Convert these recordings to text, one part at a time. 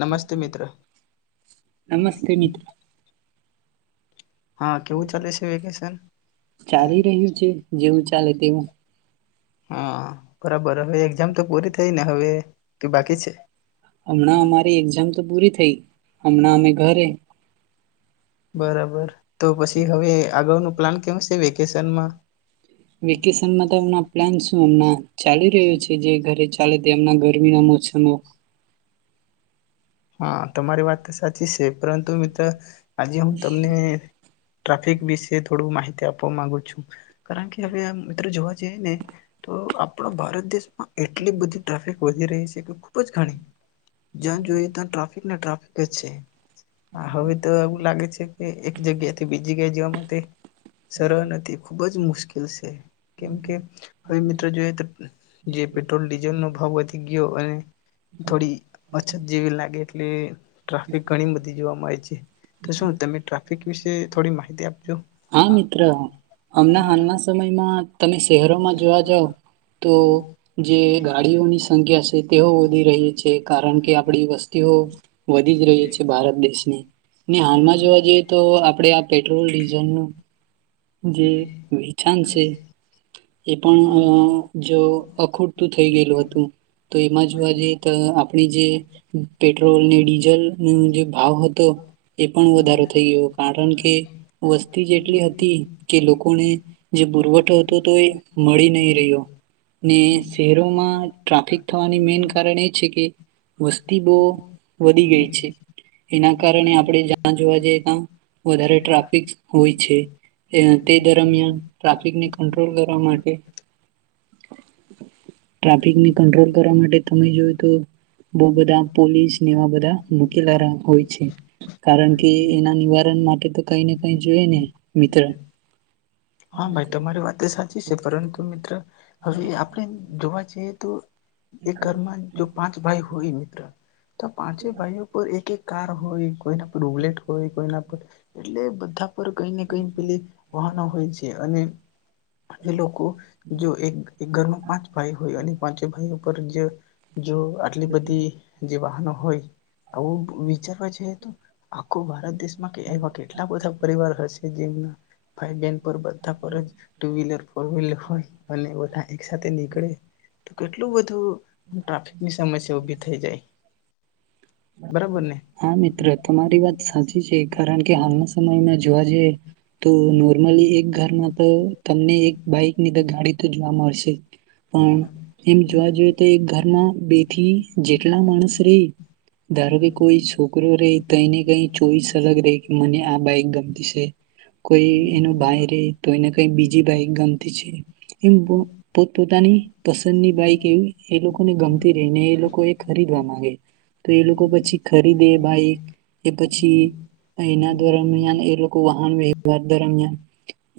નમસ્તે મિત્ર નમસ્તે મિત્ર. હા કેવું ચાલે છે હા ચાલી રહ્યું છે જેવું ચાલે તેવું બબ હામ. થઈ ના હવે કે બાકી છે હમણાં અમારી એક્ઝામ તો પૂરી થઈ હમણાં અમે ઘરે. બરાબર તો પસી હવે આગળનુ. પ્લાન કેમ સે વેકેશનમાં. વેકેશનમાં તો હમણા પ્લાન શું હમણા. ચાલી રહ્યું છે જે ઘરે ચાલે તે તેમના ગરમીના મોસમો. હા તમારી વાત તો સા સાચી છે પરંતુ મિત્ર આજે હું તમને ટ્રાફિક વિશે થોડું માહિતી આપવા માંગુ છું કારણ કે હવે મિત્ર જોવા જઈએ ને તો આપણા ભારત દેશમાં એટલી બધી ટ્રાફિક વધી રહી છે કે ખુબ જ ગાડી જ્યા જોઈએ તા. ને ટ્રાફિક જ છે. હવે તો એવું લાગે છે. એ એક જગ્યાથી બીજી જગ્યા જવા માટે સરળ નથી ખુબ જ મુ મુશ્કેલ સે. કેમ કે હવે મિત્રો જોઈએ તો જે પેટ્રોલ ડીઝલ નો ભાવ વધી ગય ગયો અને થોડી અછત જેવી લાગે એટલે ટ્રાફિક ઘણી બધી જોવા મળે છે તો શું તમે ટ્રાફિક વિશે થોડી માહિત આપ હા મિત્ર અમના હાલના સમયમાં તમે શહેરોમાં જોવા જાાવ તો જે ગાડીઓની સંખ્યા છે તેઓ વધી રહી છે કારણ કે આપણી વસ્તીઓ વધી જ રહી છે ભારત દેશની ને હાલમાં જોવા જઈએ તો આપણે આ પેટ્રોલ ડીઝ જ જે વિછાણ છે. એ પણ જો અખૂટતું થઈ ગયેલું હતું તો એમાં જોવા જઈએ તો આપણે જે પેટ્રોલ ને ડીઝલ ન જે ભાવ હતો એ પણ વધારો થઈ ગયો કારણ કે વસ્તી જેટલી હતી કે લોકોને જે પુરવઠ તો તો એ મળી નહી રહ્યો ને શહેરોમાં ટ્રાફિક થવાની મેન કારણ એ છે કે વસ્તી બહુ હા વધી ગઈ છે એના કારણે આપણે જ જોવા જઈ ત્યા વધારે ટ્રાફિક હોય છે તે દરમિયાન ટ્રાફિકને કો લ કરવા માટે ટ્રાફિક ને કંટ્રોલ કરવા માટે તમે જોય તો બઉ બધા પોલીસ ને એવા બધા મૂકી [unintelligible] કારણ કે એના નિવારણ માટે તો કઈ ને કઈ જોય ને મિત્ર હા ભાઈ તમારી વાત તો સાચી છે પરંતુ મિત્ર. હવે આપણે જોવા જી એ તો. એક ઘરમાં જો પાંચ ભાઈ હોય મિત્ર, તો પાંચે ભાઈઓ પર એક એક કાર હોય, કોઈના પર રુબલેટ હોય કોઈના પર એટલે બધા ઉપર કઈ ને કઈ પીલી વહાનો હોય છે. અને એ લોકો જો એક એક ઘરમાં પાંચ ભાઈ હોય અને પાંચે ભાઈઓ પર જ જો આટલી બધી જે વાહનો હોય. આવું વિચારવા જઈ તો. આખો ભારત દેશમાં કે એવા કેટલા બધા પરિવાર હશે જેમના ભાઈ, બહેન પર બધા પર ચ ટુ વિલર, ફોર વિલર હોય, અને ઓલા એક સાથે નીકળે તો કેટલું બધું ટ્રાફિકની સમસ્યા ઉભી થઈ જાય. બરાબર ને હા મિત્ર તમારી વાત સાચી છે, કારણ કે હાલના સમયમાં જોવા જઈએ તો નોર્મલી એક ઘરમાં તો તમને એક બાઈક ની ત ગાડી તો જોવા મળશે. પણ એમ જોવા જોઈએ તો એક ઘરમાં બે થી જેટલા માણસ રેય દાર કે કોઈ છોકરો રે તો એને કઈ ચોઈસ અલગ રે કે મને આ બાઈક ગમતી છે, કોઈ એનો ભાઈ રે તો એને કઈ બીજી બાઈક ગમતી છે. એમ પોતપોતાની પસંદની બાઈક એવી એ લોકોને ગમતી રહી ને એ લોકો એ ખરીદવા માંગે. તો એ લોકો પછી ખરીદે બાઈક એ પછી એના દરમિયાન એ લોકો વાહન વ્યવહાર દરમિયાન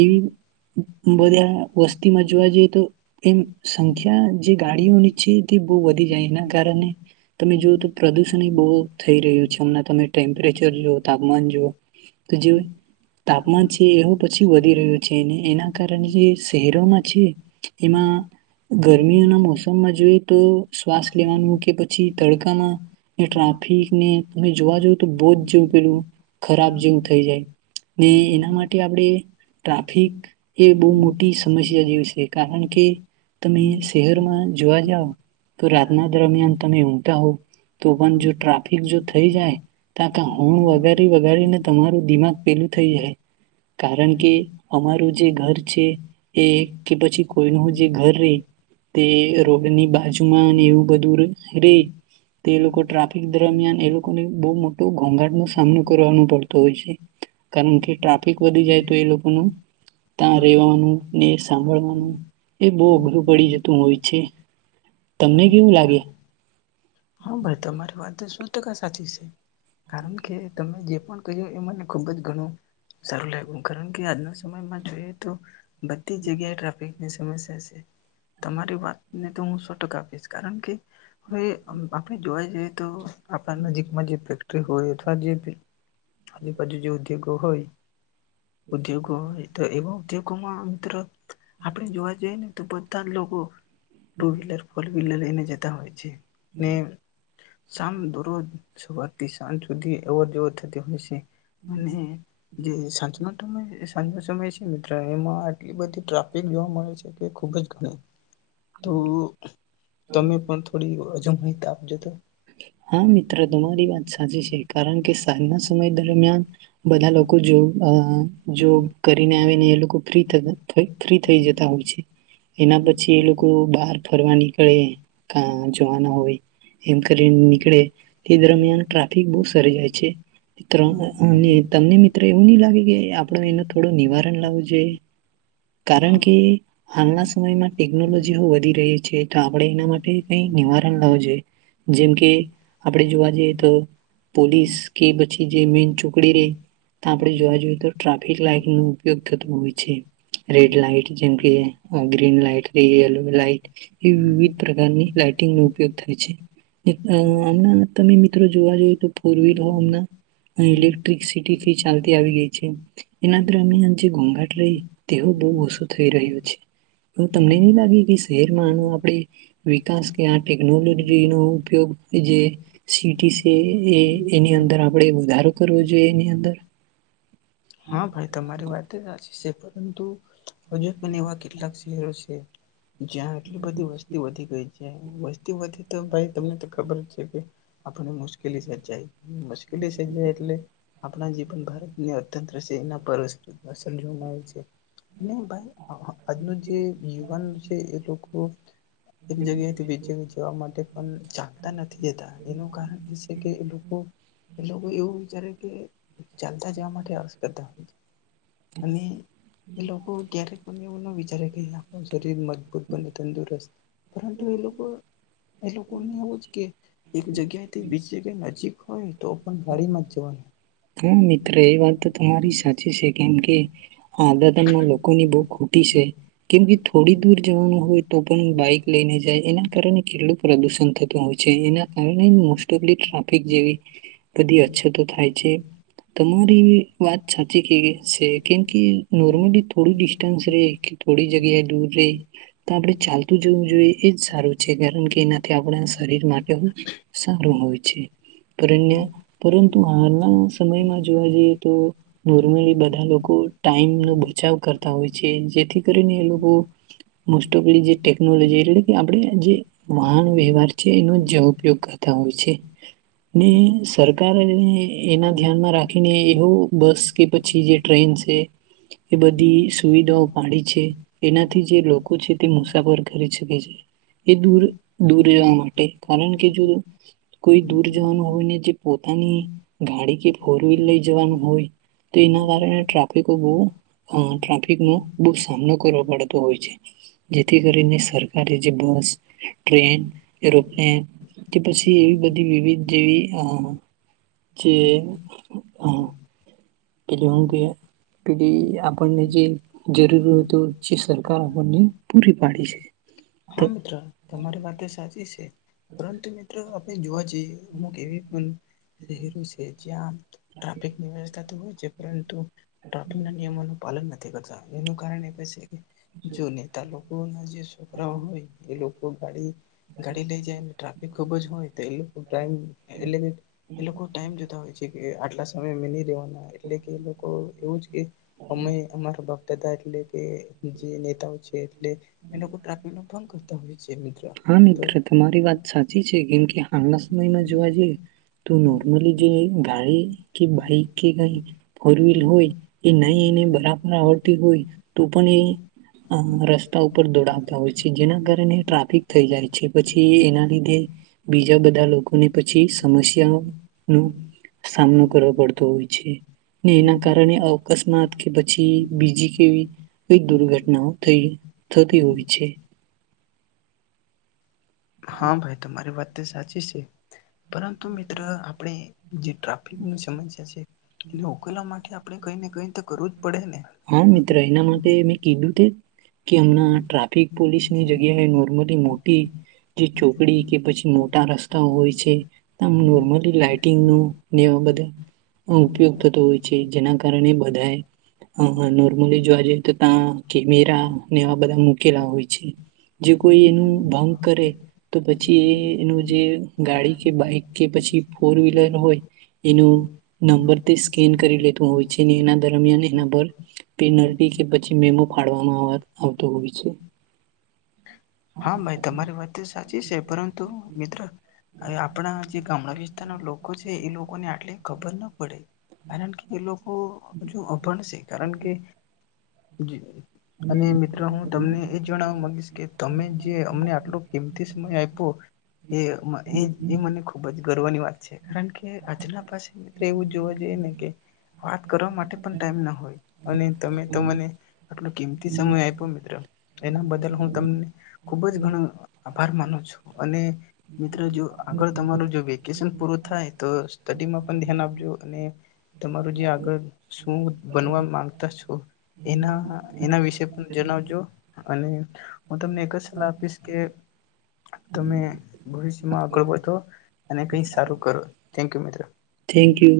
એવી બધા વસ્તીમાં જોવા જઈએ તો એમ સંખ્યા જે ગાડીઓની છે તે બહુ વધી જાય એના કારણે તમે જોવઓ તો પ્રદૂષણ બહુ થઈ રહ્યું છે હમણાં તમે ટેમ્પરેચર જોુઓ તાપમાન જુઓ તો જે તાપમાન છે એવું પછી વધી રહ્યું છે અને એના કારણે જે શહેરોમાં છે એમાં ગરમીઓના મોસમમાં જોઈએ તો શ્વાસ લેવાનું કે પછી તડકામાં એ ટ્રાફિકને તમે જોવા જ તો બહુ જ જેવું પેલું ખરાબ જેવું થઈ જાય ને એના માટે આપણે ટ્રાફિક એ બહુ મોટી સમસ્યા જેવી છે. કારણ કે હા તમે શહેરમાં જોવા જઓ તો રાતના દરમિયાન તમે હુ તાહો તો પણ જો ટ્રાફિક જો થઈ જાય તા તો હોણ વગારી વગારીને તમારું દિમાગ પેલું થઈ જાહે કારણ કે અમારું જે ઘર છે એ કે પછી કોઈનું જે ઘર રે તે રોડની બાજુમાં એવું બધું ર રેય. તે એ લોકો ટ્રાફિક દરમિયાન એ લોકોને બહુ મોટો ઘોઘાટ નો સામનો કરવાનો પડતો હોય છે. કારણ કે ટ્રાફિક વધી જાય તો એ લોકોનું ત્યાં રહેવાનું ને સાંભળવાનું એ બહુ અઘરું પડી જતું હોય છે. તમને કેવું લાગે? હા ભાઈ તમારી વાત સો ટકા સાચી છે, કારણ કે તમે જે પણ કહ્યું એ મને ખુબ જ ઘણું સારું લાગ્યું કારણ કે આજના સમયમાં જોઈએ તો બધી જગ્યાએ ટ્રાફિક ની સમસ્યા છે. તમારી વાતને તો હું સો ટકા આપીશ. કારણ કે હવે આપણે જોવા જઈએ તો આપણા નજીકમાં જે ફેક્ટરી હોય અથવા જે આજુબાજુ જે ઉદ્યોગો હોય, ઉદ્યોગો હોય તો એવા ઉદ્યોગોમાં મિત્રો આપણે જોવા જઈએ ને તો બધા લોકો ટુ હલર પર બિલ્લા એને જેતા હોય છે. ને સામ દરોજ સવારથી સાંજ સુધી અવર જવર થતી હોય છે, અને જે સાંજનો સાંજનો સમય છે મિત્ર એમાં આટલી બધી ટ્રાફિક જોવા મળે છે કે ખુબ જ ગ તો તમે પણ થોડી હજુન બી હોય તપ જો તો. હા મિત્ર તમારી વાત સાચી છે, કારણ કે સાંજના સમય દરમિયાન બધા લોકો જો જોબ કરીને આવીને એ લોકો ફ્રી ફ્રી થઈ જતા હોય છે. એના પછી એ લોકો બહાર ફરવા નીકળે. કા જોવાના હોય એમ નીકળે તે દરમિયાન ટ્રાફિક બહુ સરી જાય છે, અને તમને મિત્ર એવું નહી લાગે કે આપડો એનું થોડું નિવારણ લાવવું જોઈએ, કારણ હા કે હાલના સમયમાં ટેકનોલોજી વધી રહી છે, તો આપણે એના માટે કઈ નિવારણ લાવું જોઈએ. જેમકે આપણે જોવા જઈએ તો પોલીસ કે પછી જે મેન ચોકડી રહી આપણે જોવા જઈએ તો ટ્રાફિક લાઈટ નો ઉપયોગ થતો હોય છે. રેડ લાઈટ જેમકે, ગ્રીન લાઈટ, યલો લાઈટ એ વિવિધ પ્રકારની લાાઈટંગ નો ઉપયોગ થાય છે. નાના નાના તમે મિત્રો જોવા જોઈએ તો ફોર વ્હીલમ ઇલેક્ટ્રિકસિટીથી ચાલતી આવી ગઈ છે. એનામ જે ઘોઘાટ રહી તેવો બહુ ઓછો થઈ રહ્યો છે, એ તમને નહી લાગે કે શહેરમાં આનો આપે વિકાસ કે આ ટેકનોલોજી રિનો ઉપયોગ જે સિટી છે એ એની અંદર આપણે વધારો કરવો જોઈએ એની અંદર. હા ભાઈ તમારી વાત સાચી. પરંતુ હજુ પણ એવા કેટલાક શહેરો છે જ્યા એટલી બધી વસ્તી વધી ગઈ. છે બસ્તી વધતી તો ભાઈ તમને તો ખબર જ છે કે આપને મુશ્કેલી સર્ચાય. મુશ્કેલી છે સર્જાય જ એટલે. આપણા જી પણ ભારતનીય તંત્ર છે એના પરસ [unintelligible] છે ને ભાઈ આજનું જે યુવાન છે એ લોકો ઓફત એક જગ્યાએથી બીજી જગ્યા જવા માટે પણ ચાકતા નથ થી જતા એનું કારણ એ છે કે એ લોકો એ લોકો એવું વિચારે કે ચાલતા જવા માટે [unintelligible] અને એ લોકો ક્યારેક પણ એવી ન વિચા ત્યારે કે આહુ શરીર મજબૂત બને તંદુરસ્ત પરંતુ એ લોકો એ લોકોને એવું જ કે એક જગ્યાથી બીજી જગ્યા નજીક ઓય તો પણ ગાડીમાં જ જવાનું. મારી સાચી છે કેમ કે. હા દ તમના લોકો ની બહુ ખુબ તી છે કેમ કે થોડી દૂર જવાનું હોય તો પણ બાઈક લઈને જાય એના કારણે કેટલું પ્રદુષણ થતું હોય છે. એના કારણે મોસ્ટ ઓફ ટ્રાફિક જેવી બધી અછતો થાય છે. તમારી વાત સાચી કે છે કેમ કે નોર્મલી થોડું ડિસ્ટન્સ રેય કે થોડી જગ્યાએ દૂર રેય તો આપણે ચાલતું જવું જોઈએ એજ સારું છે કારણ કે એનાથી આપણા શરીર માટે સારું હોય છે. પરન્ય પરંતુ હાલના સમયમાં જોવા જઈએ તો નોર્મલી બધા લોકો ટાઈમનો બચાવ કરતા હોય છે. જેથી કરીને એ લોકો મોસ્ટ ઓફ જે ટેકનોલોજી એટલે કે આપણે જે વાહન વ્યવહાર છે એનો ઉપયોગ કરતા હોય છે. ને તરકારે એના ધ્યાનમાં રાખીને એવો બસ કે પછી જે ટ્રેન છે એ બધી સુવિધાઓ પાડી છે એનાથી જે લોકો છે તે મુસાફર કરી શકે છે એ દૂર દૂર જવા માટે કારણ કે જો કોઈ દૂર જવાનું હોયને જે પોતાની ગાડી કે ફોર વ્હીલર લઈ જવાનું હોય તો એના કારણે ટ્રાફિકો બહુ ટ્રાફિકનોો બહુ સામનો કરવો પડતો હોય છે જેથી કરીને સરકારે જે બસ ટ્રેન એરોપ્લેન કે પછી એવી બધી વિવિધ જેવી. જે હ. પે હું કે પેલી આપણને જે જરૂરી હત જે સરકાર આપણને પૂરી પાડી છે. તો હા મિત્ર તમારી વાત સાચી છે પરંતુ મિત્રો આપણે જોવા જઈએ અમુક એવી પણ શ છે જ્યાં ટ્રાફિકની વ્યવસ્થા તો હોય છે પરંતુ ટ્રાફિક ના નિયમોનું પાલન નથી કરતા એનું કારણે. જો નેતા લોકો હ ના જે [unintelligible] હોય એ લોકો ગાડી ગાડી લઈ જાય ને ટ્રાફિક ખુબ જ હોય તો એ લોકો ટાઈમ એ એ લોકો ટાઈમ જતા હોય છે. કે આટલા સમય મે ની રહેવાના એટલે કે એ લોકો એવું જ કે અમે આમાર તથા એટલે કે જે નેતાઓ છે. ટલે એ લોકો કરતા હોય છે. મિત્ર હા તો મિત્ર તમારી વાત સાચી છે, કેમ કે હાલના સમયમાં જોવા જઈએ, તો નોર્મલી જે ગાડી કે બાઈક કે કઈ ફોર વ્હીલર હોય, એ ન એને બરાબર આવડતી હોય, તો પણ એ રસ્તા ઉપર દોડાવતા હોય છે જેના કારણે ટ્રાફિક થઈ જાય છે પછી એના લીધે, બીજા બધા લોકોને પછી સમસ્યાઓ નો સામનો કરવો પડતો હોય છે, ને એના કારણે અકસ્માત કે પછી બીજી કેવી, દુર્ઘટનાઓ થઈ થતી હોય છે. હા ભાઈ તમારી વાત સાચી છે, પરંતુ મિત્ર આપણે જે ટ્રાફિક ન સમસ્યા છે, એ ઉકેલવા માટે આપણે કંઈ ને કંઈ તો કરું જ પડે ને હા મિત્ર એના માટે મેં કીધું તે. કે હમણાં ટ્રાફિક પોલીસની જગ્યાએ નોર્મલી મોટી, જે ચોકડી કે પછી મોટા રસ્તાઓ હોય છે, આ નોર્મલી લાઇટિંગનોને એવા બધા ઉપયોગ થતો હોય છે, જેના કારણે બધાએ નોર્મલી જોવા જઈએ તો ત્યાં કેમેરા ને એવા બધા મૂકેલા હોય છે, જે કોઈ એનું ભંગ કરે તો પછી એ એનું જે ગાડી કે બાઈક કે પછી ફોર વ્હીલર હોય, એનો નંબર તે સ્કેન કરી લેતો હોય છે એના દરમિયાન એના પન કે પછી મેમો ફાળવામાં આવતો હોય છે. હા ભાઈ તમારી વાત સાચી છે. પરંતુ મિત્ર આપણા જે ગામડા વિસ્તારના લોકો છે એ લોકોને આટલી ખબર ના પડે, કારણ કે એ લોકો હજુ અભણશે, કારણ કે અને મિત્રો હું તમને એ જણાવવા માગીશ કે તમે જે અમને આટલો કેમથી સમય આપ્યો, એ એ એ મને ખૂબ જ ગર્વની વાત છે. કારણ કે આજના પાછી મિત્ર એવું જોવા જોઈએ ને કે વાત કરવા માટે પણ ટાઈમ ના હોય, અને તમે તો મને આટલો કિંમતી સમય આપ્યો મિત્રો, એના બદલ હું તમને ખુબ જ ઘણો આભાર માનું છું, અને મિત્ર જો આગળ તમારું જો વેકેશન પૂરું થાય તો સ્ટડીમાં પણ ધ્યાન આપજો અને, તમારું જે આગળ શું બનવા માંગતા છો એના એના વિશે પણ જણાવજો, અને હું તમને એક જ સલાહ આપીશ કે, તમે ભવિષ્ય મા આગળ વધો, અને કઈ સારું કરો થેન્ક યુ મિત્રો. Thank you.